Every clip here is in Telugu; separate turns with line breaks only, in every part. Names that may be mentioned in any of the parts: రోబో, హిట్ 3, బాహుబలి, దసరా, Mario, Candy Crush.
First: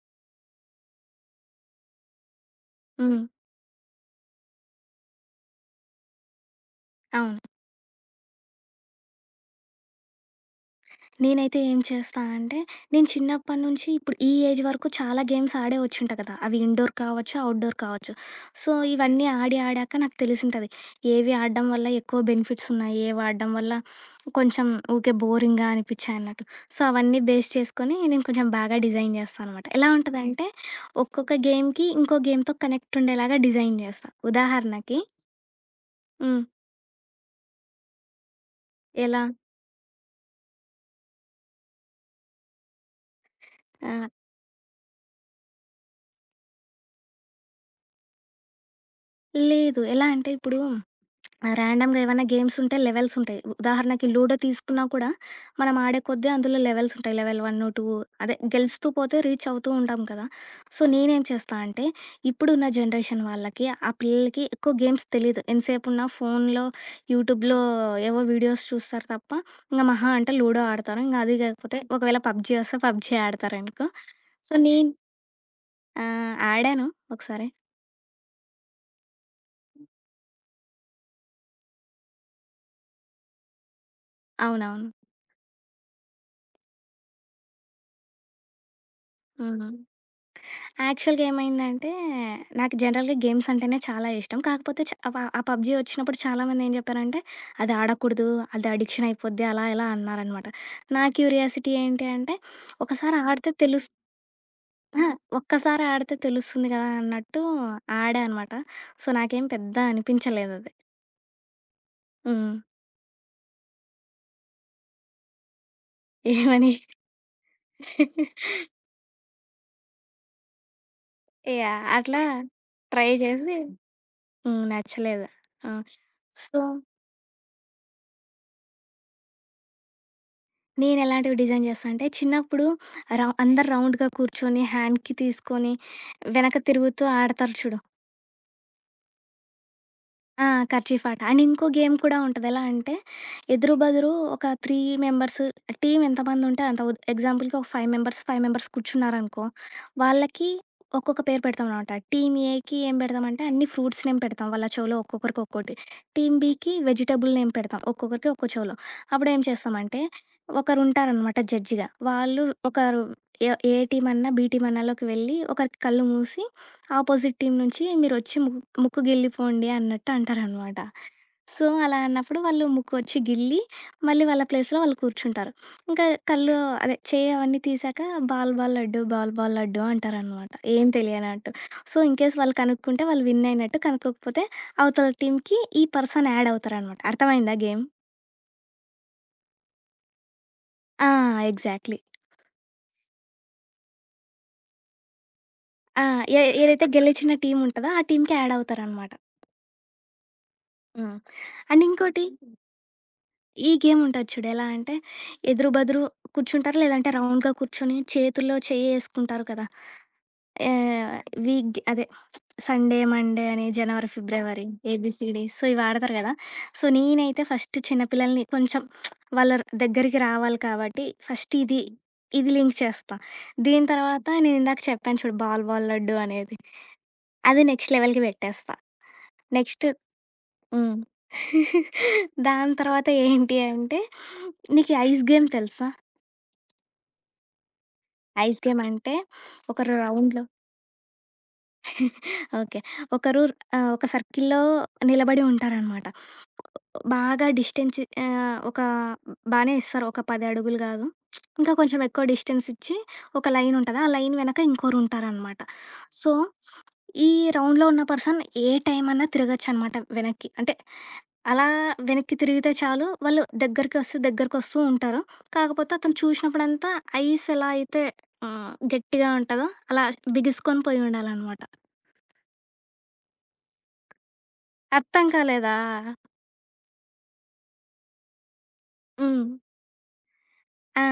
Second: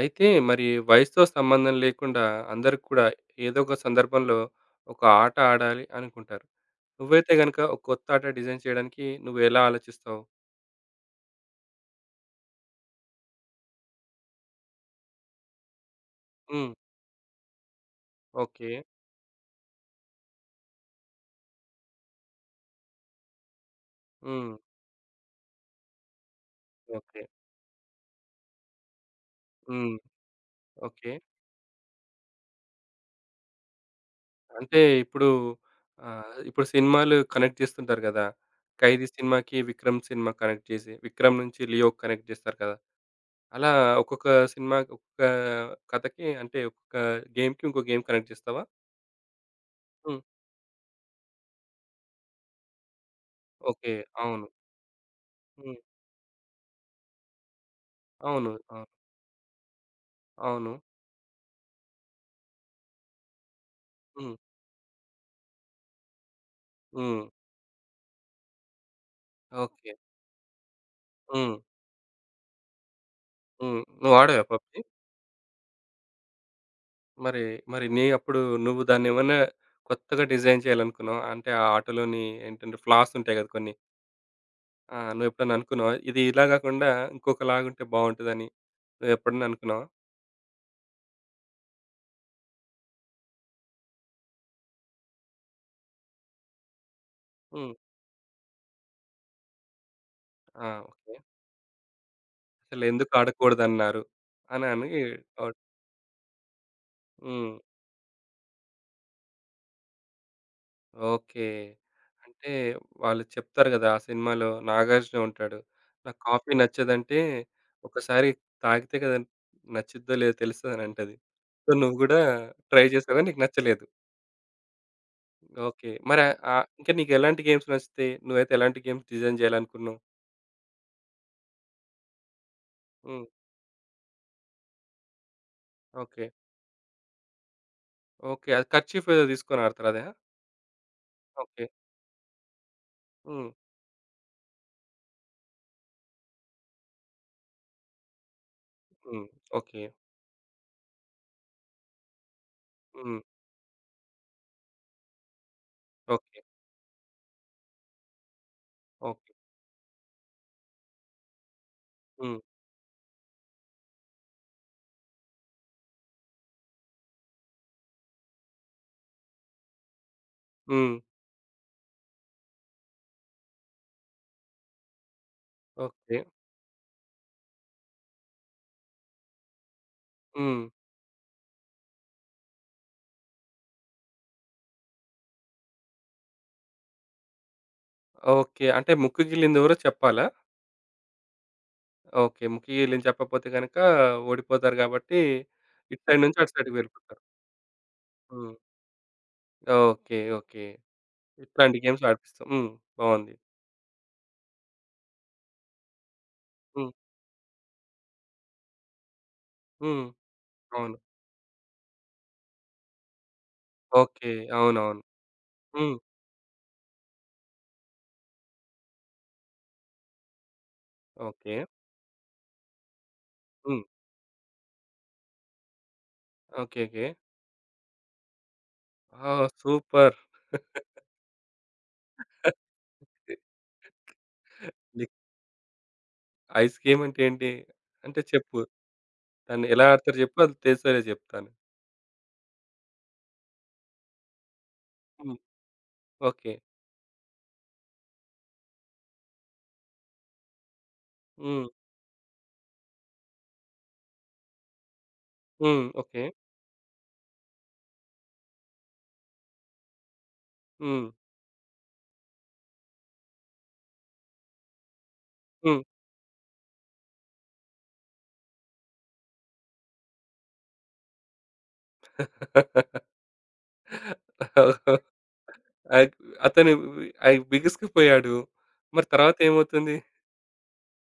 అయితే మరి వయసుతో సంబంధం లేకుండా అందరూ కూడా
హ్మ్.
ఏదో ఒక సందర్భంలో ఒక ఆట ఆడాలి అనుకుంటారు. నువ్వైతే
అవును.
గనుక ఒక కొత్త ఆట డిజైన్ చేయడానికి నువ్వెలా ఆలోచిస్తావు?
నేనైతే ఏం చేస్తా అంటే, నేను చిన్నప్పటి నుంచి ఇప్పుడు ఈ ఏజ్ వరకు చాలా గేమ్స్ ఆడే వచ్చుంటా కదా! అవి
హ్మ్.
ఇండోర్ కావచ్చు, ఔట్‌డోర్ కావచ్చు.
ఓకే.
సో, ఇవన్నీ ఆడి, ఆడాక నాకు తెలిసుంటది. ఏవి ఆడడం వల్ల ఎక్కువ బెనిఫిట్స్ ఉన్నాయి, ఏవి ఆడడం వల్ల
హ్మ్.
కొంచెం ఊకే బోరింగ్‌గా అనిపిచ్చాయన్నట్టు. So,
okay.
అవన్నీ బేస్ చేసుకొని నేను కొంచెం బాగా డిజైన్ చేస్తా అనమాట. ఎలా
హ్మ్.
ఉంటదంటే,
ఓకే.
ఒక్కొక్క గేమ్‌కి ఇంకో గేమ్‌తో కనెక్ట్ ఉండేలాగా డిజైన్ చేస్తా.
అంటే
ఉదాహరణకి
ఇప్పుడు ఆహ్,
హ్మ్.
ఇప్పుడు సినిమాలు కనెక్ట్ చేస్తుంటారు గదా! 'ఖైదీ'
ఎలా?
సినిమాకి 'విక్రమ్' సినిమా కనెక్ట్ చేసి 'విక్రమ్' నుంచి 'లియో' కనెక్ట్ చేస్తారు కదా! అలా
ఆ!
ఒక్కొక్క సినిమా ఒక్కొక్క కథకి అంటే ఒక్కొక్క గేమ్‌కి ఇంకో గేమ్ కనెక్ట్ చేస్తావా?
లేదు. ఎలా
హ్మ్.
అంటే ఇప్పుడు ర్యాండమ్‌గా ఏవన్నా గేమ్స్ ఉంటే లెవెల్స్ ఉంటాయి.
ఓకే.
ఉదాహరణకి లూడో
అవును.
తీసుకున్నా కూడా మనం
హ్మ్.
ఆడే కొద్దీ అందులో లెవెల్స్ ఉంటాయి. లెవెల్ 1, 2 అదే
అవును. అవును.
గెలుస్తూ పోతే రీచ్ అవుతూ ఉంటాం కదా!
అవును.
సో, నేనేం చేస్తా అంటే ఇప్పుడున్న జనరేషన్ వాళ్ళకి, ఆ
హ్మ్.
పిల్లలకి ఎక్కువ గేమ్స్ తెలీదు. ఎంతసేపున్నా ఫోన్‌లో,
హ్మ్.
యూట్యూబ్‌లో ఏవో వీడియోస్ చూస్తారు తప్ప, ఇంక
ఓకే.
మహా అంటే లూడో ఆడతారు. ఇంక అది
హ్మ్.
కాకపోతే ఒకవేళ పబ్‌జీ వస్తే పబ్‌జీ
హ్మ్.
ఆడతారనుకో.
నువ్వు వాడావా
సో,
పబ్‌జి?
నేను ఆ! ఆడాను
మరి
ఒకసారి.
మరి నీ అప్పుడు నువ్వు దాన్నేమన్నా కొత్తగా డిజైన్ చేయాలనుకున్నావా? అంటే ఆ ఆటలోని ఏంటంటే ఫ్లాస్ ఉంటాయి కదా కొన్ని.
అవునవును.
ఆ! నువ్వెప్పుడన్నా అనుకున్నావా? ఇది ఇలా కాకుండా ఇంకొకలాగుంటే బావుంటదని నువ్వెప్పుడన్నా
హ్మ్.
అనుకున్నావా?
యాక్చువల్‌గా ఏమైందంటే, నాకు జనరల్‌గా గేమ్స్ అంటేనే చాలా ఇష్టం. కాకపోతే చ ఆ ప ఆ పబ్‌జీ వచ్చినప్పుడు చాలామంది ఏం చెప్పారంటే,
హ్మ్.
అది ఆడకూడదు, అది అడిక్షన్ అయిపోద్ది అలా ఇలా అన్నారనమాట.
ఆ!
నా
ఓకే.
క్యూరియాసిటీ ఏంటి అంటే,
అసలెందుకు
ఒకసారి ఆడితే తెలుస్
ఆడకూడదన్నారు అని అని
అహా!
అవును.
ఒక్కసారి ఆడితే తెలుస్తుంది కదా అన్నట్టు
హ్మ్.
ఆడా అనమాట. సో, నాకేం పెద్ద అనిపించలేదది.
ఓకే. అంటే
హ్మ్.
వాళ్ళు చెప్తారు గదా! ఆ సినిమాలో నాగార్జున ఉంటాడు. నాకు కాఫీ
ఏమని
నచ్చదంటే ఒకసారి తాగితే కదా! నచ్చిద్దో లేదో తెలుస్తదనంటది. So,
yeah!
నువ్వు గూడా
అట్లా
ట్రై
ట్రై
చేసావు గాని నీకు
చేసి
నచ్చలేదు.
హ్మ్. నచ్చలేదు. ఆ!
ఓకే. మరి
సో,
ఆహ్, ఇంకా నీకెలాంటి గేమ్స్ నచ్చుతాయి? నువ్వైతే ఎలాంటి గేమ్స్ డిజైన్ జేయాలనుకున్నావు?
నేనెలాంటివి డిజైన్ చేస్తా అంటే, చిన్నప్పుడు
హ్మ్.
అందరు రౌండ్‌గా కూర్చొని హ్యాండ్‌కి తీసుకొని,
ఓకే.
వెనక తిరుగుతూ ఆడతారు చూడు.
ఓకే. అది కర్చీఫ్ ఏదో తీసుకొని ఆడతారు అదా?
ఆ! కర్చీఫ్ ఆట. And
okay.
ఇంకో గేమ్ కూడా ఉంటది. ఎలా అంటే,
హ్మ్.
ఎదురు బదురు ఒక 3 మెంబర్స్ టీమ్ ఎంతమందుంటే అంత ఎగ్జాంపుల్‌కి ఒక 5 మెంబర్స్, 5 మెంబర్స్
హ్మ్.
కూర్చున్నారనుకో,
ఓకే.
వాళ్ళకి ఒక్కొక్క పేరు పెడతామనమాట. టీమ్ ఏకి ఏం
హ్మ్.
పెడతామంటే అన్ని ఫ్రూట్స్ నేమ్ పెడతాం. వాళ్ళ చెవిలో ఒక్కొక్కరికి ఒక్కోటి. Team
okay.
బికి వెజిటబుల్ నేమ్ పెడతాం. ఒక్కొక్కరికి ఒక్కో చెవిలో.
ఓకే.
అప్పుడేం చేస్తామంటే, ఒకరుంటారనమాట జడ్జిగా.
హ్మ్.
వాళ్ళు ఒకరు ఏ టీమన్నా, బీ టీమన్నాలోకి వెళ్ళి ఒకరి కళ్ళు మూసి ఆపోజిట్ టీమ్ నుంచి మీరొచ్చి ముగ్గు ముక్కు గిల్లిపోండి అన్నట్టు అంటారనమాట.
హ్మ్.
సో, అలా అన్నప్పుడు వాళ్ళు ముక్కొచ్చి గిల్లి, మళ్ళీ వాళ్ళ ప్లేస్‌లో వాళ్ళు కూర్చుంటారు. ఇంకా
ఓకే.
కళ్ళు అదే చెయ్యి అవన్నీ తీశాక ball ball laddu, ball ball laddu అంటారనమాట.
హ్మ్.
ఏం తెలియనట్టు. సో, ఇన్‌కేస్ వాళ్ళు కనుక్కుంటే వాళ్ళు విన్ అయినట్టు, కనుక్కోకపోతే అవతల టీమ్‌కి ఈ పర్సన్ యాడ్ అవుతారనమాట. అర్థమైందా గేమ్?
ఓకే. అంటే ముక్కు గిల్లిందెవరో చెప్పాలా?
ఆ! ఎగ్జాక్ట్‌లీ.
ఓకే. ముఖ్య వీళ్ళని చెప్పకపోతే గనక ఓడిపోతారు గాబట్టి, ఇటు
ఆ!
సైడ్ నుంచి అటు సైడ్‌కి
ఏదైతే
వెళ్ళిపోతారు.
గెలిచిన టీమ్ ఉంటదో ఆ టీమ్‌కి
హ్మ్.
యాడ్ అవుతారనమాట.
ఓకే. ఓకే.
హ్మ్.
ఇట్లాంటి
అండ్
గేమ్స్
ఇంకోటి
ఆడిపిస్తాం. హ్మ్. బావుంది.
ఈ గేమ్ ఉంటది చూడు. ఎలా అంటే ఎదురు బదురు కూర్చుంటారు.
హ్మ్.
లేదంటే రౌండ్‌గా కూర్చొని చేతుల్లో చెయ్యేసుకుంటారు కదా!
హ్మ్. అవును.
ఆహ్, వీక్ అదే సండే, మండే అని జనవరి,
ఓకే.
ఫిబ్రవరి,
అవునవును.
ఏబీసీడీ సో, ఇవి
హ్మ్.
ఆడతారు కదా! సో, నేనైతే ఫస్ట్ చిన్న పిల్లల్ని కొంచెం వాళ్ళ దగ్గరికి రావాలి కాబట్టి ఫస్ట్
ఓకే.
ఇది, ఇది లింక్ చేస్తా.
హ్మ్.
దీని తర్వాత నేనిందాక చెప్పాను చూడు బాల్ బాల్ లడ్డు అనేది.
ఓకే. ఓకే.
అది నెక్స్ట్ లెవెల్‌కి పెట్టేస్తా.
ఆ!
Next
super.
హ్మ్. దాని తర్వాత ఏంటి అంటే, నీకీ
నీకు
ఐస్ గేమ్ తెలుసా?
ఐస్ గేమ్ అంటే ఏంటి? అంటే చెప్పు.
ఐస్ గేమ్ అంటే,
దాన్ని
ఒక
ఎలా ఆడతారో చెప్పు.
రౌండ్‌లో
అది తెలిసేలా చెప్తాను.
ఓకే. ఒకరు ఆహ్, ఒక సర్కిల్‌లో
హ్మ్.
నిలబడి ఉంటారనమాట.
ఓకే.
బాగా డిస్టెన్స్ ఆహ్, ఒక బానే ఇస్తారు. ఒక 10 అడుగులు గాదు.
హ్మ్.
ఇంకా కొంచెం ఎక్కువ డిస్టెన్స్ ఇచ్చి ఒక లైన్ ఉంటది. ఆ లైన్ వెనక ఇంకోరుంటారనమాట.
హ్మ్. ఓకే.
సో, ఈ రౌండ్‌లో ఉన్న పర్సన్ ఏ టైం అన్నా తిరగొచ్చనమాట వెనక్కి. అంటే
హ్మ్.
అలా వెనక్కి తిరిగితే చాలు వాళ్ళు దగ్గరికి వస్తూ, దగ్గరకొస్తూ ఉంటారు.
హ్మ్.
కాకపోతే అతను చూసినప్పుడంతా ఐస్ ఎలా అయితే ఆహ్, గట్టిగా ఉంటదో అలా బిగుసుకొని పోయి ఉండాలనమాట. అర్థం కాలేదా?
అగ్ అతను అయి బిగుసుకుపోయాడు. మరి
హ్మ్.
తర్వాతేమవుతుంది?
ఆ!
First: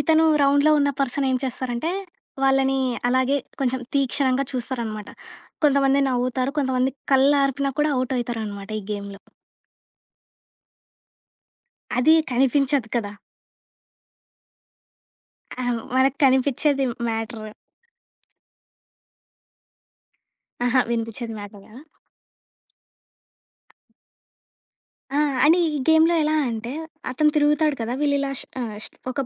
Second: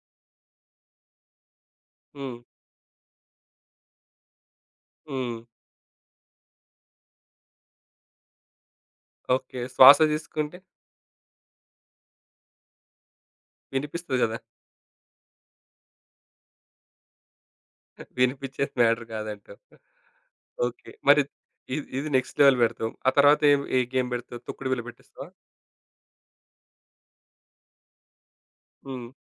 ఇతను రౌండ్‌లో ఉన్న పర్సన్ ఏం చేస్తారంటే,
హ్మ్.
వాళ్ళని అలాగే కొంచెం తీక్షణంగా చూస్తారనమాట.
హ్మ్.
కొంతమంది నవ్వుతారు, కొంతమంది కళ్ళార్పినా కూడా ఔట్ అవుతారనమాట ఈ గేమ్‌లో.
ఓకే. శ్వాస తీసుకుంటే
అది కనిపించదు కదా!
వినిపిస్తది గదా!
ఆ! మనకు కనిపిచ్చేది మ్యాటరు.
వినిపిచ్చేది మ్యాటర్ కాదంటావు.
అహా!
ఓకే. మరి
వినిపిచ్చేది మ్యాటర్ కాదా?
ఇది ఇది నెక్స్ట్ లెవెల్ పెడతావు. ఆ తర్వాత ఏ గేమ్ పెడతావు? తొక్కుడు బిళ్ళ
ఆ!
పెట్టిస్తావా?
అండ్ ఈ గేమ్‌లో ఎలా అంటే, అతను తిరుగుతాడు కదా! వీళ్ళిలా ష్ ఆహ్, ష్
హ్మ్.
ఒక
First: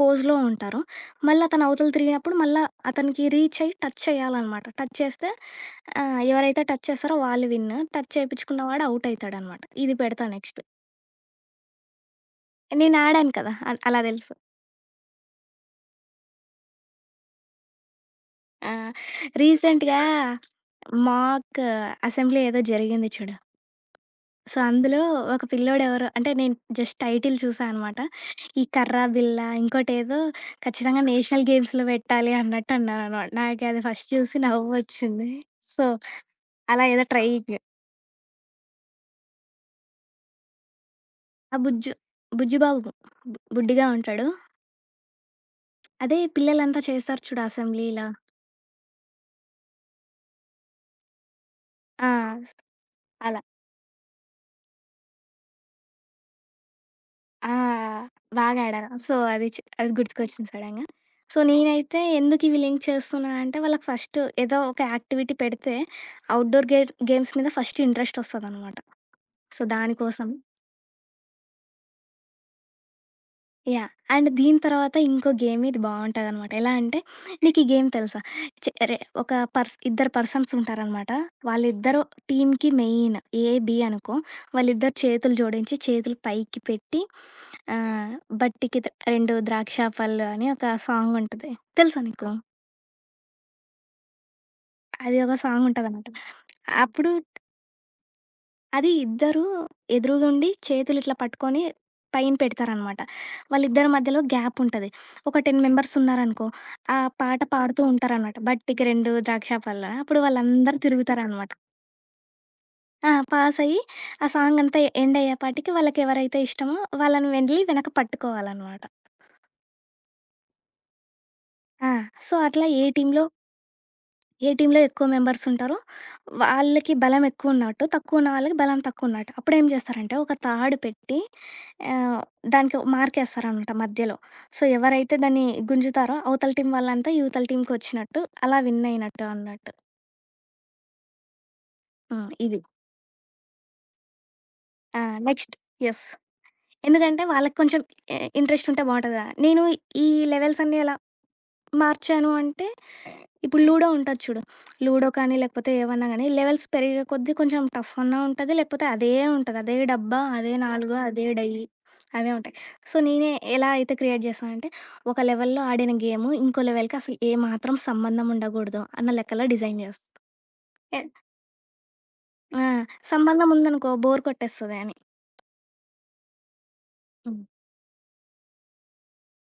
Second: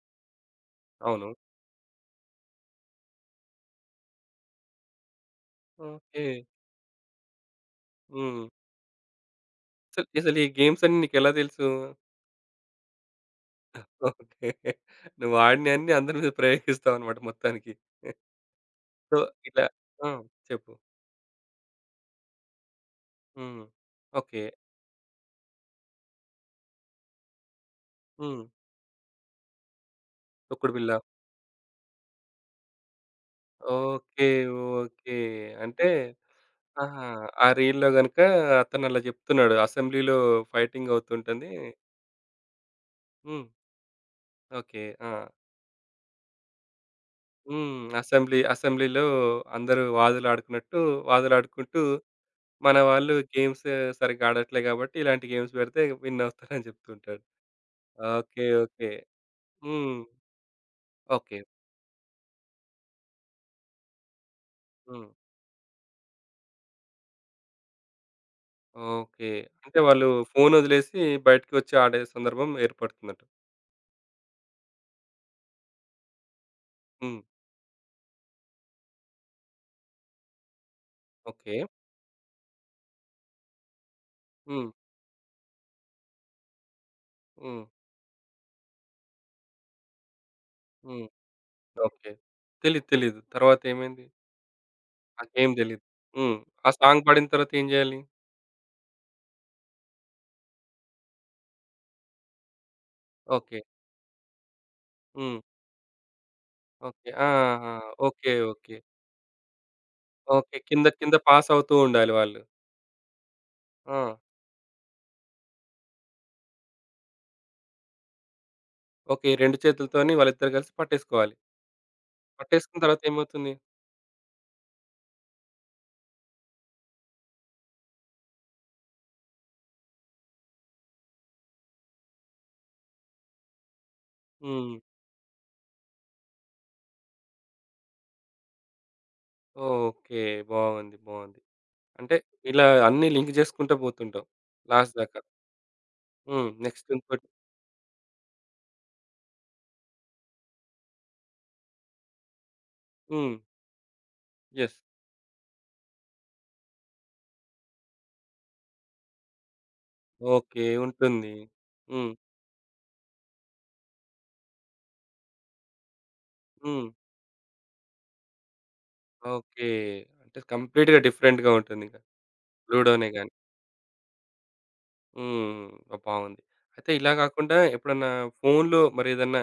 పోజ్‌లో ఉంటారు.
అవును.
మళ్ళీ అతను అవతల తిరిగినప్పుడు మళ్ళా అతనికి రీచ్ అయ్యి టచ్ చేయాలనమాట. టచ్ చేస్తే ఆహ్,
ఓకే.
ఎవరైతే టచ్ చేస్తారో వాళ్ళు విన్. టచ్
హ్మ్.
చేపించుకున్న వాడు ఔట్ అయితాడనమాట. ఇది
అసలు
పెడతా
అసలు ఈ
నెక్స్ట్.
గేమ్స్ అన్నీ నీకెలా తెలుసు?
నేను ఆడాను కదా! అలా తెలుసు.
ఓకే. నువ్వు ఆడినయన్నీ అందరి మీద ప్రయోగిస్తావన్నమాట మొత్తానికి.
ఆ!
సో, ఇట్లా
రీసెంట్‌గా
ఆ! చెప్పు.
మాక్ అసెంబ్లీ ఏదో జరిగింది చూడు.
హ్మ్. ఓకే.
సో, అందులో ఒక పిల్లోడెవరో అంటే నేను జస్ట్ టైటిల్ చూసా అనమాట.
హ్మ్.
ఈ కర్రా బిల్ల, ఇంకోటేదో
తొక్కుడు బిళ్ళ.
ఖచ్చితంగా నేషనల్ గేమ్స్‌లో పెట్టాలి అన్నట్టు అన్నారనమాట. నాకది ఫస్ట్
ఓకే.
చూసి
ఓకే.
నవ్వొచ్చింది. సో,
అంటే
అలా
ఆహా!
ఏదో
ఆ
ట్రైయింగ్.
రీల్‌లో గనుక అతనలా జెప్తున్నాడు. అసెంబ్లీలో ఫైటింగ్ అవుతుంటుంది.
ఆ బుజ్జు, బుజ్జి బాబు
హ్మ్.
బుడ్డిగా ఉంటాడు.
ఓకే. ఆ!
అదే పిల్లలంతా చేస్తారు చూడు
హ్మ్.
అసెంబ్లీ‌లా
అసెంబ్లీలో అందరూ వాదులాడుకున్నట్టు వాదులాడుకుంటూ
ఆ!
మన వాళ్ళు
అలా.
గేమ్స్ సరిగ్గా ఆడట్లే గాబట్టి ఇలాంటి గేమ్స్ పెడితే విన్ అవుతారని జెప్తుంటాడు.
ఆ!
ఓకే.
బాగా ఆడారు.
ఓకే.
సో, అది
హ్మ్.
గుర్తుకొచ్చింది సడెన్‌గా.
ఓకే.
సో, నేనైతే ఎందుకు ఇవి లింక్ చేస్తున్నా అంటే, వాళ్ళకి ఫస్ట్ ఏదో ఒక
హ్మ్.
యాక్టివిటీ పెడితే, అవుట్‌డోర్ గేమ్స్ మీద ఫస్ట్ ఇంట్రెస్ట్ ఒస్తదనమాట.
ఓకే.
సో,
అంటే వాళ్ళు
దానికోసం.
ఫోనొదిలేసి బయటికి వచ్చి ఆడే సందర్భం ఏర్పడుతుందట.
యాహ్! అండ్ దీని తర్వాత ఇంకో గేమ్ ఇది బావుంటదనమాట. ఎలా అంటే
హ్మ్.
నీకు ఈ గేమ్ తెలుసా? చె అరే ఒక ఇద్దరు పర్సన్స్ ఉంటారనమాట.
ఓకే.
వాళ్ళిద్దరూ టీమ్‌కి మెయిన్ ఏ, బి అనుకో.
హ్మ్.
వాళ్ళిద్దరు చేతులు జోడించి చేతులు పైకి పెట్టి
హ్మ్.
ఆహ్, బట్టికి 2 ద్రాక్ష పళ్ళు అని ఒక
హ్మ్.
సాంగుంటది. తెలుసా
ఓకే.
నీకు?
తెలీదు. తెలీదు. తర్వాతేమైంది?
అది ఒక
నాకేం తెలీదు.
సాంగుంటదనమాట.
హ్మ్. ఆ సాంగ్
అప్పుడు
పడిన తర్వాత ఏం జేయాలి?
అది ఇద్దరూ ఎదురుగుండి చేతులిట్లా పట్టుకొని పైన పెడతారనమాట.
ఓకే.
వాళ్ళిద్దరి మధ్యలో గ్యాపుంటది. ఒక
హ్మ్.
10 మెంబర్స్ ఉన్నారనుకో, ఆ
ఓకే. ఆ!
పాట
ఆ!
పాడుతూ
ఓకే.
ఉంటారనమాట.
ఓకే.
'బట్టికి 2 ద్రాక్ష పళ్ళ' అప్పుడు
ఓకే.
వాళ్ళందరూ
కింద కింద పాస్
తిరుగుతారనమాట.
అవుతూ ఉండాలి వాళ్ళు.
ఆ! పాసయ్యి
ఆ!
ఆ సాంగంతా ఎండయ్యేపాటికి వాళ్ళకెవరైతే ఇష్టమో వాళ్ళని వెళ్లి వెనక పట్టుకోవాలనమాట.
ఓకే. 2 చేతులతోని వాళ్ళిద్దరూ కలిసి పట్టేసుకోవాలి.
ఆ! సో, అట్లా
పట్టేసుకున్న తర్వాత ఏమవుతుంది?
ఏ టీమ్‌లో ఎక్కువ మెంబర్స్ ఉంటారో, వాళ్ళకి బలం ఎక్కువున్నట్టు, తక్కువున్న వాళ్ళకి బలం తక్కువున్నట్టు. అప్పుడేం చేస్తారంటే, ఒక తాడు పెట్టి ఆహ్, దానికి మార్కేస్తారనమాట మధ్యలో. సో,
హ్మ్.
ఎవరైతే దాన్ని గుంజుతారో, అవతల టీమ్ వాళ్ళంతా ఇవతల టీమ్‌కొచ్చినట్టు, అలా విన్ అయినట్టు అన్నట్టు.
ఓకే. బాగుంది. బాగుంది. అంటే
హ్మ్. ఇది.
ఇలా అన్నీ లింక్ జేసుకుంటా పోతుంటాం లాస్ట్
ఆ!
దాకా.
Next yes.
హ్మ్. నెక్స్ట్
ఎందుకంటే,
ఇంకోటి
వాళ్ళకి కొంచెం ఇంట్రెస్ట్ ఉంటే బావుంటది కదా! నేను ఈ లెవెల్స్ అన్నీ ఎలా మార్చాను అంటే
హ్మ్.
ఇప్పుడు లూడో ఉంటది చూడు.
యెస్.
లూడో కానీ, లేకపోతే ఏవన్నా గానీ, లెవెల్స్ పెరిగే కొద్దీ కొంచెం టఫ్ అన్నా ఉంటది, లేకపోతే అదే ఉంటది. అదే డబ్బా, అదే
ఓకే.
నాలుక, అదే
ఉంటుంది.
డయ్యి
హ్మ్.
అవే ఉంటాయి. సో, నేనే ఎలా అయితే క్రియేట్ చేశానంటే, ఒక లెవెల్‌లో ఆడిన గేము, ఇంకో
హ్మ్.
లెవెల్‌కి అసలు ఏమాత్రం సంబంధం ఉండకూడదు అన్న లెక్కలో
ఓకే.
డిజైన్ చేస్తా.
అంటే కంప్లీట్‌గా
ఎ
డిఫరెంట్‌గా ఉంటుందింక.
ఆ!
లూడోనే గాని.
సంబంధం ఉందనుకో బోర్ కొట్టేస్తది అని.
హ్మ్. బావుంది. అయితే ఇలా
హ్మ్.
గాకుండా ఎప్పుడన్నా ఫోన్‌లో మరేదన్నా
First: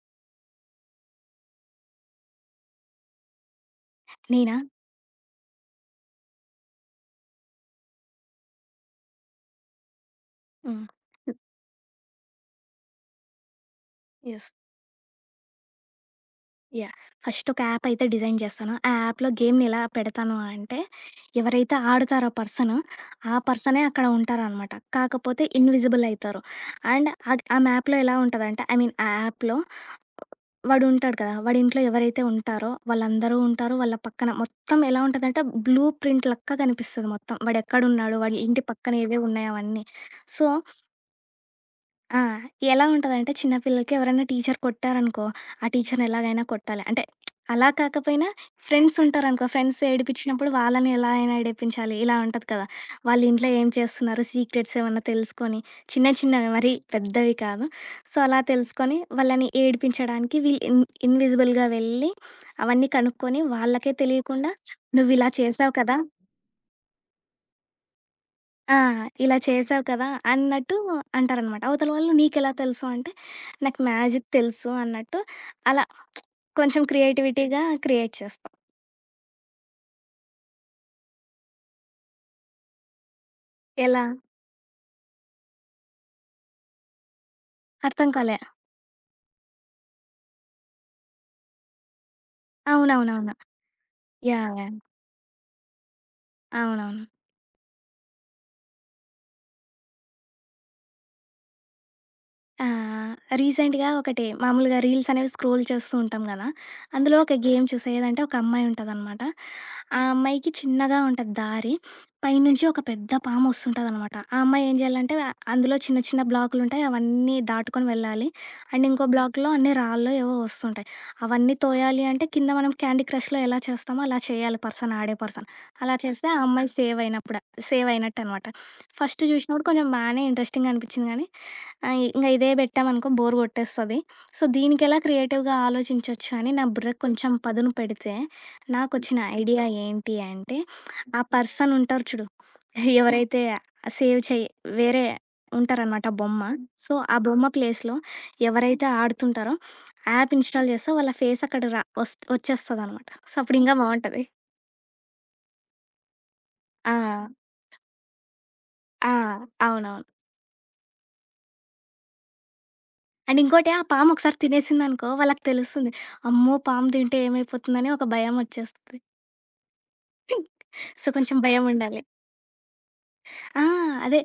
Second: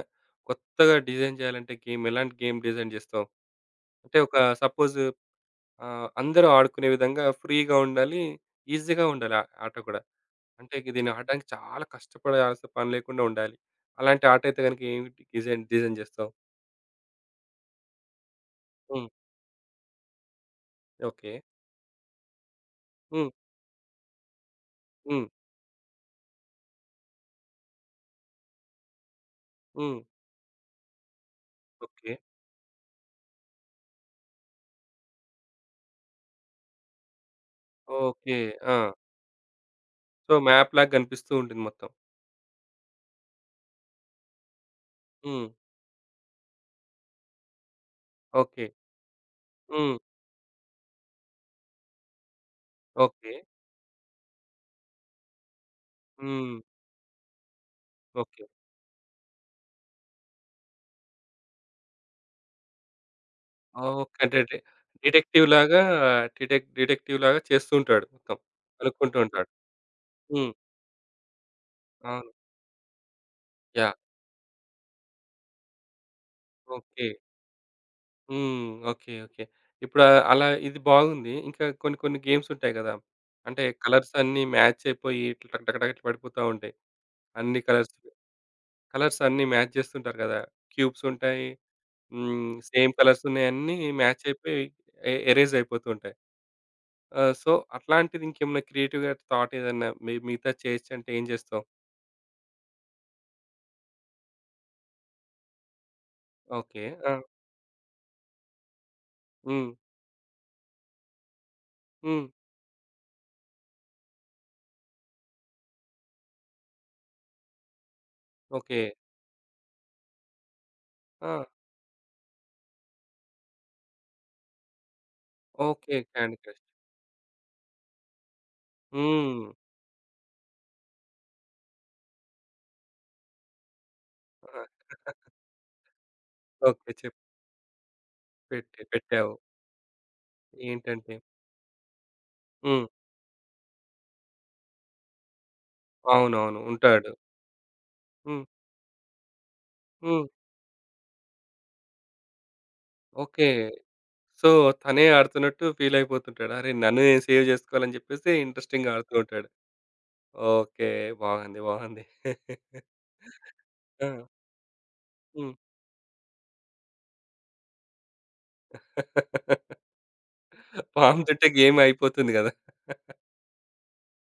కొత్తగా డిజైన్ చేయాలంటే గేమ్ ఎలాంటి గేమ్ డిజైన్ జేస్తావు? అంటే ఒక
నేనా?
సపోజ్ ఆహ్, అందరూ ఆడుకునే విధంగా ఫ్రీగా ఉండాలి. ఈజీగా ఉండాలి ఆ ఆట కూడా. అంటే
హ్మ్.
ఇది దీన్ని ఆడడానికి చాలా కష్టపడాల్సిన పని లేకుండా ఉండాలి. అలాంటి ఆట
యెస్.
అయితే గనుక ఏమిటి డిజైన్ డిజైన్ జేస్తావు?
యాహ్! ఫస్ట్ ఒక యాప్ అయితే డిజైన్ చేస్తాను. ఆ
హ్మ్.
యాప్‌లో గేమ్‌ని ఎలా పెడతాను అంటే,
ఓకే.
ఎవరైతే ఆడుతారో పర్సన్,
హ్మ్.
ఆ పర్సనే అక్కడ ఉంటారనమాట.
హ్మ్.
కాకపోతే ఇన్విజిబుల్ అయితారు. అండ్ ఆ మ్యాప్‌లో ఎలా ఉంటదంటే, ఐ మీన్ ఆ యాప్‌లో
హ్మ్.
వాడు ఉంటాడు కదా! వాడి ఇంట్లో
ఓకే.
ఎవరైతే ఉంటారో వాళ్ళందరూ ఉంటారు. వాళ్ళ పక్కన మొత్తం ఎలా ఉంటదంటే, బ్లూ ప్రింట్ లెక్క కనిపిస్తది మొత్తం. వాడెక్కడున్నాడు?
ఓకే.
వాడి ఇంటి
ఆ!
పక్కన ఏవేవి ఉన్నాయో అవన్నీ.
సో,
సో
మ్యాప్‌లాగా గనిపిస్తూ ఉంటుంది మొత్తం.
ఆ! ఎలా ఉంటదంటే చిన్న పిల్లలకి ఎవరైనా టీచర్ కొట్టారనుకో,
హ్మ్.
ఆ టీచర్‌ని ఎలాగైనా కొట్టాలి. అంటే అలా కాకపోయినా
ఓకే.
ఫ్రెండ్స్ ఉంటారనుకో, ఫ్రెండ్స్
హ్మ్.
ఏడిపించినప్పుడు వాళ్ళని ఎలా అయినా ఏడిపించాలి. ఇలా ఉంటది కదా! వాళ్ళు
ఓకే.
ఇంట్లో ఏం చేస్తున్నారు, సీక్రెట్స్ ఏమన్నా తెలుసుకొని చిన్న చిన్నవి
హ్మ్.
మరీ పెద్దవి కాదు. సో, అలా
ఓకే.
తెలుసుకొని వాళ్ళని ఏడిపించడానికి వీళ్ళు ఇన్విజిబుల్‌గా వెళ్ళి అవన్నీ కనుక్కొని వాళ్ళకే
ఓకే. అంటే
తెలియకుండా నువ్విలా చేసావు
డిటెక్టివ్‌లాగా
కదా!
డిటెక్టివ్‌లాగా చేస్తూ ఉంటాడు మొత్తం.
ఆ!
కనుక్కుంటూ
ఇలా
ఉంటాడు.
చేసావు కదా!
హ్మ్.
అన్నట్టు అంటారనమాట. అవతల వాళ్ళు
అవును.
నీకెలా తెలుసు అంటే, నాకు
యాహ్!
మ్యాజిక్ తెలుసు అన్నట్టు అలా కొంచెం
ఓకే.
క్రియేటివిటీగా క్రియేట్ చేస్తాం.
హ్మ్. ఓకే. ఓకే. ఇప్పుడు ఆహ్, అలా ఇది బాగుంది. ఇంకా కొన్ని కొన్ని గేమ్స్ ఉంటాయి గదా! అంటే
ఎలా?
కలర్స్ అన్నీ మ్యాచ్ అయిపోయి ఇట్లా టక్ టక్ టక్ ఇట్లా పడిపోతా ఉంటాయి. అన్ని కలర్స్,
అర్థం కాలే.
కలర్స్ అన్నీ మ్యాచ్ చేస్తుంటారు గదా! క్యూబ్స్ ఉంటాయి. హ్మ్. సేమ్ కలర్స్
అవునవునవును.
ఉన్నాయి అన్నీ మ్యాచ్
యాహ్!
అయిపోయి
యాహ్!
ఎరేజ్ అయిపోతూ ఉంటాయి.
అవునవును.
ఆ! సో, అట్లాంటిది ఇంకేమన్నా క్రియేటివ్‌గా థాట్ ఏదన్నా మీ మిగతా చేయొచ్చు అంటే ఏం చేస్తావు?
ఆ! రీసెంట్‌గా ఒకటి మామూలుగా రీల్స్ అనేవి స్క్రోల్ చేస్తూ ఉంటాం గదా!
ఓకే. ఆ!
అందులో ఒక గేమ్ చూసా. ఏదంటే ఒక అమ్మాయి ఉంటదనమాట.
హ్మ్.
ఆ అమ్మాయికి చిన్నగా ఉంటది దారి.
హ్మ్.
పైనుంచి ఒక పెద్ద పాము వస్తుంటదనమాట. ఆ అమ్మాయి ఏం చేయాలంటే అందులో చిన్న చిన్న బ్లాకులుంటాయి. అవన్నీ దాటుకొని వెళ్ళాలి.
ఓకే.
అండ్ ఇంకో బ్లాక్‌లో అన్ని రాళ్ళో ఏవో వస్తుంటాయి.
ఆ!
అవన్నీ తోయాలి అంటే కింద మనం క్యాండీ క్రష్‌లో ఎలా చేస్తామో అలా చేయాలి ఆడే పర్సన్.
ఓకే.
అలా చేస్తే
క్యాండీ
ఆ
క్రష్.
అమ్మాయి సేవ్ అయినప్పుడు సేవ్ అయినట్టనమాట. ఫస్ట్
హ్మ్.
చూసినప్పుడు కొంచెం బానే ఇంట్రెస్టింగ్‌గా అనిపించింది గానీ ఆ! ఇదే బెట్టామనుకో బోర్ గొట్టేస్తది. సో,
ఆ!
దీనికెలా క్రియేటివ్‌గా ఆలోచించొచ్చు అని నా
ఓకే.
బుర్రకు
చెప్పు
కొంచెం పదును పెడితే, నాకొచ్చిన
పెట్టావు.
ఐడియా ఏంటి అంటే,
ఏంటంటే
ఆ పర్సన్ ఉంటారు చూడు.
హ్మ్.
ఎవరైతే సేవ్ చేయి వేరే ఉంటారనమాట బొమ్మ.
అవునవును.
సో,
ఉంటాడు.
ఆ బొమ్మ ప్లేస్‌లో
హ్మ్.
ఎవరైతే ఆడుతుంటారో
హ్మ్.
యాప్ ఇన్‌స్టాల్ చేస్తే వాళ్ళ ఫేస్ అక్కడ ర వస్ వచ్చేస్తదనమాట. So,
okay.
అప్పుడింకా బావుంటది.
సో, తనే ఆడుతున్నట్టు ఫీల్ అయిపోతుంటాడు. అరే!
ఆ!
నన్ను నేను సేవ్ చేసుకోవాలని చెప్పేసి ఇంట్రెస్టింగ్‌గా
ఆ!
ఆడుతూ ఉంటాడు.
అవునవును.
ఓకే. బాగుంది. బాగుంది.
అండ్ ఇంకోటి ఆ
ఆ!
పాము ఒకసారి తినేసిందనుకో వాళ్ళకి
హ్మ్.
తెలుస్తుంది. అమ్మో! పాము తింటే ఏమైపోతుందని ఒక భయం వచ్చేస్తది. సో,
పాము
కొంచెం
తింటే
భయం
గేమ్
ఉండాలి.
అయిపోతుంది గదా!
ఆ! అదే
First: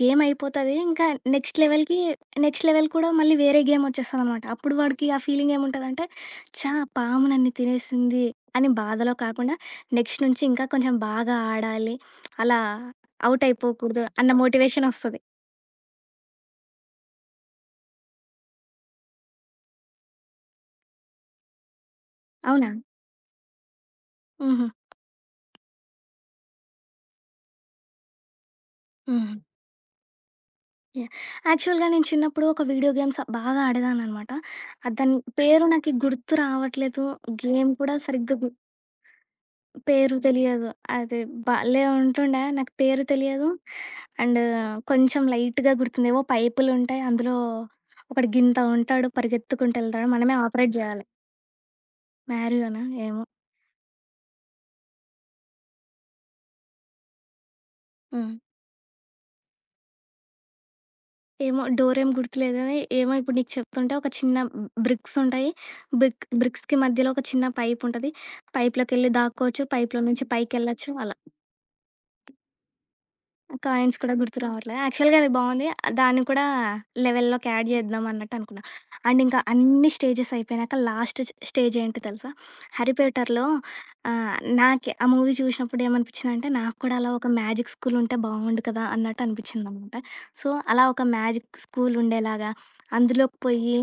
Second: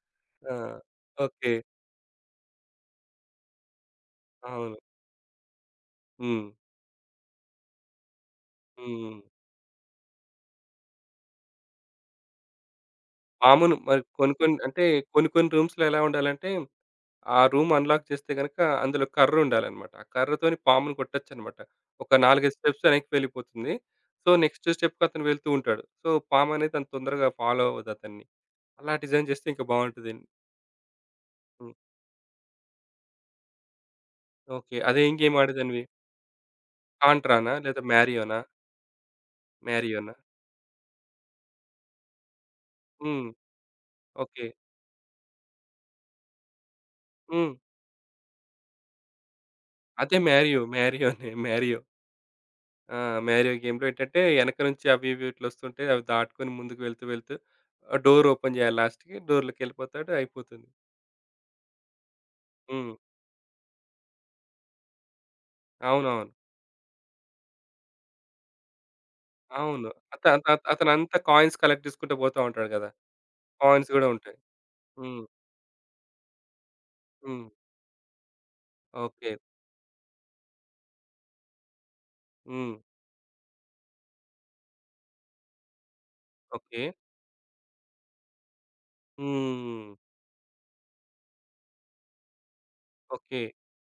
గేమ్
ఆ!
అయిపోతది. ఇంకా
ఓకే.
నెక్స్ట్ లెవెల్‌కి నెక్స్ట్ లెవెల్ కూడా మళ్ళీ వేరే గేమ్ వచ్చేస్తదనమాట. అప్పుడు
అవును.
వాడికి ఆ ఫీలింగ్ ఏముంటదంటే,
హ్మ్.
ఛా! పాము నన్ను తినేసింది అని బాధలో
హ్మ్.
కాకుండా నెక్స్ట్ నుంచి ఇంకా కొంచెం బాగా ఆడాలి. అలా ఔట్
పామును మరి
అయిపోకూడదు అన్న
కొన్ని కొన్ని అంటే
మోటివేషన్ వస్తది.
కొన్ని కొన్ని రూమ్స్‌లో ఎలా ఉండాలంటే, ఆ రూమ్ అన్‌లాక్ చేస్తే గనక అందులో కర్ర ఉండాలన్నమాట. ఆ కర్రతోని పాముని కొట్టొచ్చన్నమాట. ఒక 4, 5
అవునా?
స్టెప్స్ వెనక్కి వెళ్ళిపోతుంది. సో,
హుహు.
నెక్స్ట్ స్టెప్‌కి అతను వెళ్తూ ఉంటాడు. సో, పామనేది అంత తొందరగా ఫాలో అవ్వదు అతన్ని. అలా డిజైన్
హ్మ్.
చేస్తే ఇంకా బావుంటది.
యాహ్!
హ్మ్.
యాక్చువల్‌గా నేను చిన్నప్పుడు ఒక వీడియో గేమ్స్ బాగా ఆడేదాన్ననమాట.
ఓకే.
ఆహ్,
అదేం
దాని
గేమ్
పేరు
ఆడేదానివి?
నాకి గుర్తు రావట్లేదు.
కాంట్రానా?
గేమ్
లేదా
కూడా సరిగ్గా
మారియోనా?
గు
మారియోనా?
పేరు తెలియదు. అది భలే ఉంటుండే. నాకు పేరు
హ్మ్.
తెలియదు. And
okay.
కొంచెం లైట్‌గా గుర్తుంది. ఏవో పైపులుంటాయి. అందులో
హ్మ్.
ఒకడు గింత ఉంటాడు. పరిగెత్తుకుంటూ ఎళ్తాడు.
అదే
మనమే
'మ్యారియో'
ఆపరేట్ జేయాలి.
'మ్యారియో‌నే' 'మ్యారియో'
మారియోనా
ఆ!
ఏమో!
'మ్యారియో' గేమ్‌లో ఏంటంటే ఎనక నుంచి అవి ఇవి ఇట్లొస్తుంటే అవి దాటుకొని ముందుకు వెళ్తూ వెళ్తూ ఆ డోర్
హ్మ్.
ఓపెన్ చేయాలి లాస్ట్‌కి. డోర్‌లోకెళ్ళిపోతాడు అయిపోతుంది.
ఏమో డోరేం గుర్తులేదు గానీ,
హ్మ్.
ఏమో ఇప్పుడు నీకు చెప్తుంటే ఒక చిన్న బ్రిక్స్ ఉంటాయి.
అవునవును.
బ్రిక్స్‌కి మధ్యలో ఒక చిన్న పైపుంటది. పైప్‌లోకెళ్ళి దాక్కోవచ్చు.
అవును. అవును
పైప్‌లో
అత
నుంచి
అత
పైకెళ్ళొచ్చు. అలా.
అతనంతా కాయిన్స్ కలెక్ట్ చేసుకుంటూ పోతా ఉంటాడు కదా! కాయిన్స్
కాయిన్స్
కూడా
కూడా
ఉంటాయి.
గుర్తు రావట్లే. యాక్చువల్‌గా
హ్మ్.
అది బావుంది. దాన్ని కూడా
హ్మ్.
లెవెల్‌లోకి యాడ్ చేద్దాం అన్నట్టు అనుకున్నా. And
okay.
ఇంకా అన్ని స్టేజెస్ అయిపోయినాక లాస్ట్ స్టేజ్ ఏంటి తెలుసా?
హ్మ్.
'హ్యారీ పాటర్‌లో' ఆహ్, నాకే ఆ మూవీ చూసినప్పుడు ఏమనిపించిందంటే, నాకు
ఓకే.
కూడా అలా ఒక మ్యాజిక్ స్కూల్ ఉంటే బావుండు కదా! అన్నట్టు
హ్మ్.
అనిపించిందనమాట. సో, అలా ఒక మ్యాజిక్ స్కూల్ ఉండేలాగా అందులోకి
ఓకే.
పోయి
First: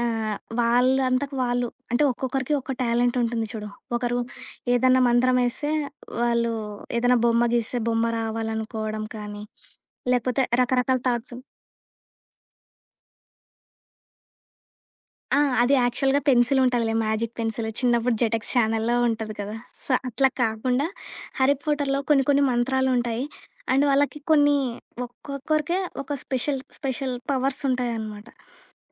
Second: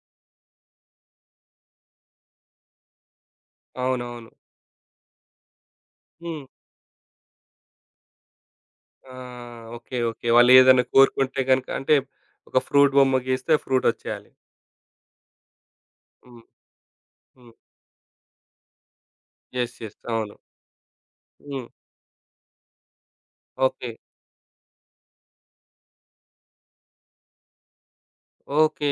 ఆహ్, వాళ్ళంతకు వాళ్ళు అంటే ఒక్కొక్కరికి ఒక్కో టాలెంట్ ఉంటుంది చూడు. ఒకరు
అవునవును.
ఏదన్నా మంత్రం వేస్తే
హ్మ్.
వాళ్ళు ఏదైనా బొమ్మ గీస్తే బొమ్మ రావాలనుకోవడం
ఆ!
కానీ,
ఓకే. ఓకే.
లేకపోతే
వాళ్ళు ఏదైనా
రకరకాల థాట్స్
కోరుకుంటే గనుక అంటే ఒక ఫ్రూట్ బొమ్మ గీస్తే ఫ్రూట్ వచ్చేయాలి.
ఆ! అది యాక్చువల్‌గా
హ్మ్.
పెన్సిల్ ఉంటదిలే మ్యాజిక్
హ్మ్.
పెన్సిల్. చిన్నప్పుడు జెటెక్స్ ఛానెల్‌లో ఉంటది కదా!
యెస్.
So,
yes.
అట్లా
అవును.
కాకుండా 'హ్యారీ
హ్మ్.
పాటర్‌లో' కొన్ని కొన్ని మంత్రాలుంటాయి. And
okay.
వాళ్ళకి కొన్ని ఒక్కొక్కరికే ఒక స్పెషల్ స్పెషల్ పవర్స్ ఉంటాయనమాట.
ఓకే.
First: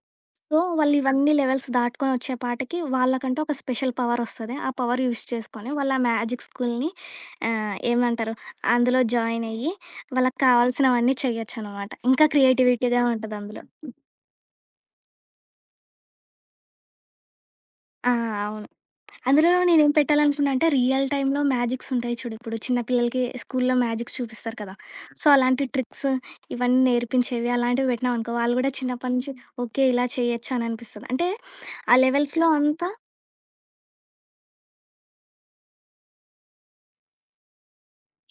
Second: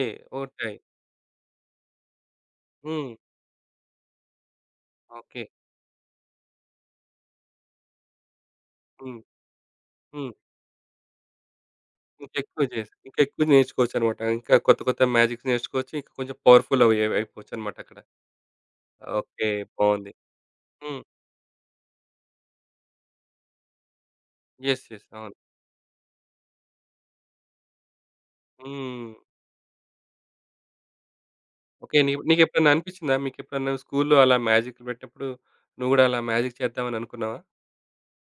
సో,
ఉంటాయి.
వాళ్ళు ఇవన్నీ లెవెల్స్ దాటుకొని వచ్చే పాటికి
హ్మ్.
వాళ్ళకంటూ ఒక స్పెషల్ పవర్ వస్తది. ఆ పవర్ యూజ్
ఓకే.
చేసుకొని వాళ్ళ మ్యాజిక్ స్కూల్‌ని ఆహ్, ఏమంటారు అందులో
హ్మ్.
జాయిన్ అయ్యి
హ్మ్.
వాళ్ళకి కావాల్సినవన్నీ చేయొచ్చనమాట. ఇంకా
ఇంకెక్కువ చేసి
క్రియేటివిటీగా
ఇంకెక్కువ
ఉంటదందులో.
నేర్చుకోవచ్చనమాట. ఇంకా కొత్త కొత్త మ్యాజిక్స్ నేర్చుకోవచ్చు. ఇంకా కొంచెం పవర్‌ఫుల్ అయిపోవచ్చనమాట అక్కడ.
ఆ! అవును.
ఓకే.
అందులో నేనేం
బావుంది.
పెట్టాలనుకున్నా అంటే
హ్మ్.
రియల్ టైమ్‌లో మ్యాజిక్స్ ఉంటాయి చూడు. ఇప్పుడు చిన్న పిల్లలకి స్కూల్‌లో మ్యాజిక్స్ చూపిస్తారు కదా!
యెస్. యెస్.
సో,
అవును.
అలాంటి ట్రిక్స్ ఇవన్నీ నేర్పించేవి అలాంటివి పెట్టినామనుకో వాళ్ళు గూడా
హ్మ్.
చిన్నప్పటి నుంచి ఓకే. ఇలా చేయొచ్చు అని అనిపిస్తది. అంటే ఆ
ఓకే.
లెవెల్స్‌లో
నీకెప్పుడన్నా
అంతా
అనిపిచ్చిందా? మీకెప్పుడన్నా స్కూల్‌లో అలా మ్యాజిక్‌లు పెట్టినప్పుడు నువ్వు గూడా అలా మ్యాజిక్ చేద్దామని అనుకున్నావా?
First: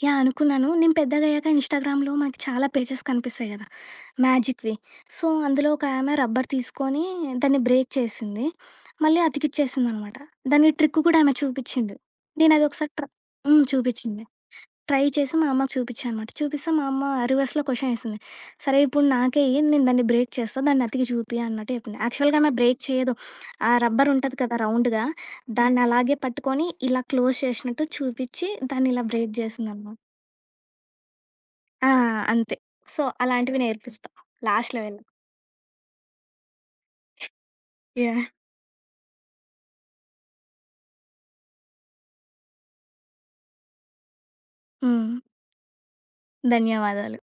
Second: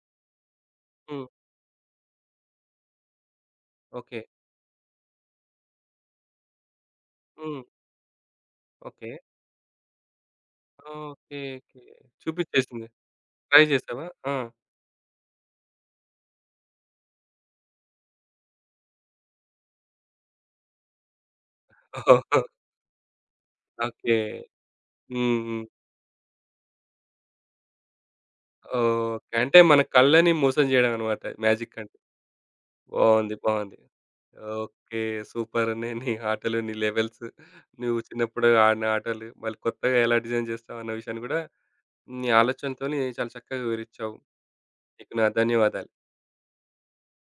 యాహ్! అనుకున్నాను. నేను
హ్మ్.
పెద్దగయ్యాక ఇన్‌స్టాగ్రామ్‌లో మనకి చాలా పేజెస్ కనిపిస్తాయి గదా!
ఓకే.
మ్యాజిక్‌వి. సో, అందులో ఒక ఆమె రబ్బర్ తీసుకొని దాన్ని
హ్మ్.
బ్రేక్ చేసింది.
ఓకే.
మళ్ళీ అతికిచ్చేసిందనమాట. దాని ట్రిక్ కూడా ఆమె
ఓకే. ఓకే.
చూపిచ్చింది. నేనది
చూపిచ్చేసింది.
ఒకసారి ట్ర
ట్రై
హ్మ్.
చేసావా?
చూపిచ్చింది.
ఆ!
ట్రై చేసి మా అమ్మకి చూపిచ్చా అనమాట. చూపిస్తే మా అమ్మ రివర్స్‌లో క్వశ్చన్ ఏసింది. సరే ఇప్పుడు నాకే ఇయ్యి నేను దాన్ని బ్రేక్ చేస్తా. దాన్ని అతికి చూపి అన్నట్టు చెప్పింది. యాక్చువల్‌గా ఆమె బ్రేక్ చేయదు. ఆ రబ్బర్
ఓకే.
ఉంటది కదా! రౌండ్‌గా
హ్మ్. హ్మ్.
దాన్ని అలాగే పట్టుకొని ఇలా క్లోజ్ చేసినట్టు చూపిచ్చి దాన్ని ఇలా బ్రేక్
ఓకే. అంటే మన
చేసిందనమాట.
కళ్ళని మోసం జేయడం అన్నమాట మ్యాజిక్
ఆ!
అంటే.
అంతే. సో,
బావుంది.
అలాంటివి
బావుంది.
నేర్పిస్తా. లాస్ట్‌లో
ఓకే.
వెళ్ళి.
సూపర్. నీ ఆటలు, నీ లెవెల్స్, నువ్వు
యాహ్!
చిన్నప్పుడు ఆడిన ఆటలు, మళ్ళీ కొత్తగా ఎలా డిజైన్ జేస్తావన్న విషయాన్ని గూడా నీ ఆలోచనతోని చాలా చక్కగా వివరిచ్చావు. నీకు
హ్మ్.
నా ధన్యవాదాలు.
ధన్యవాదాలు.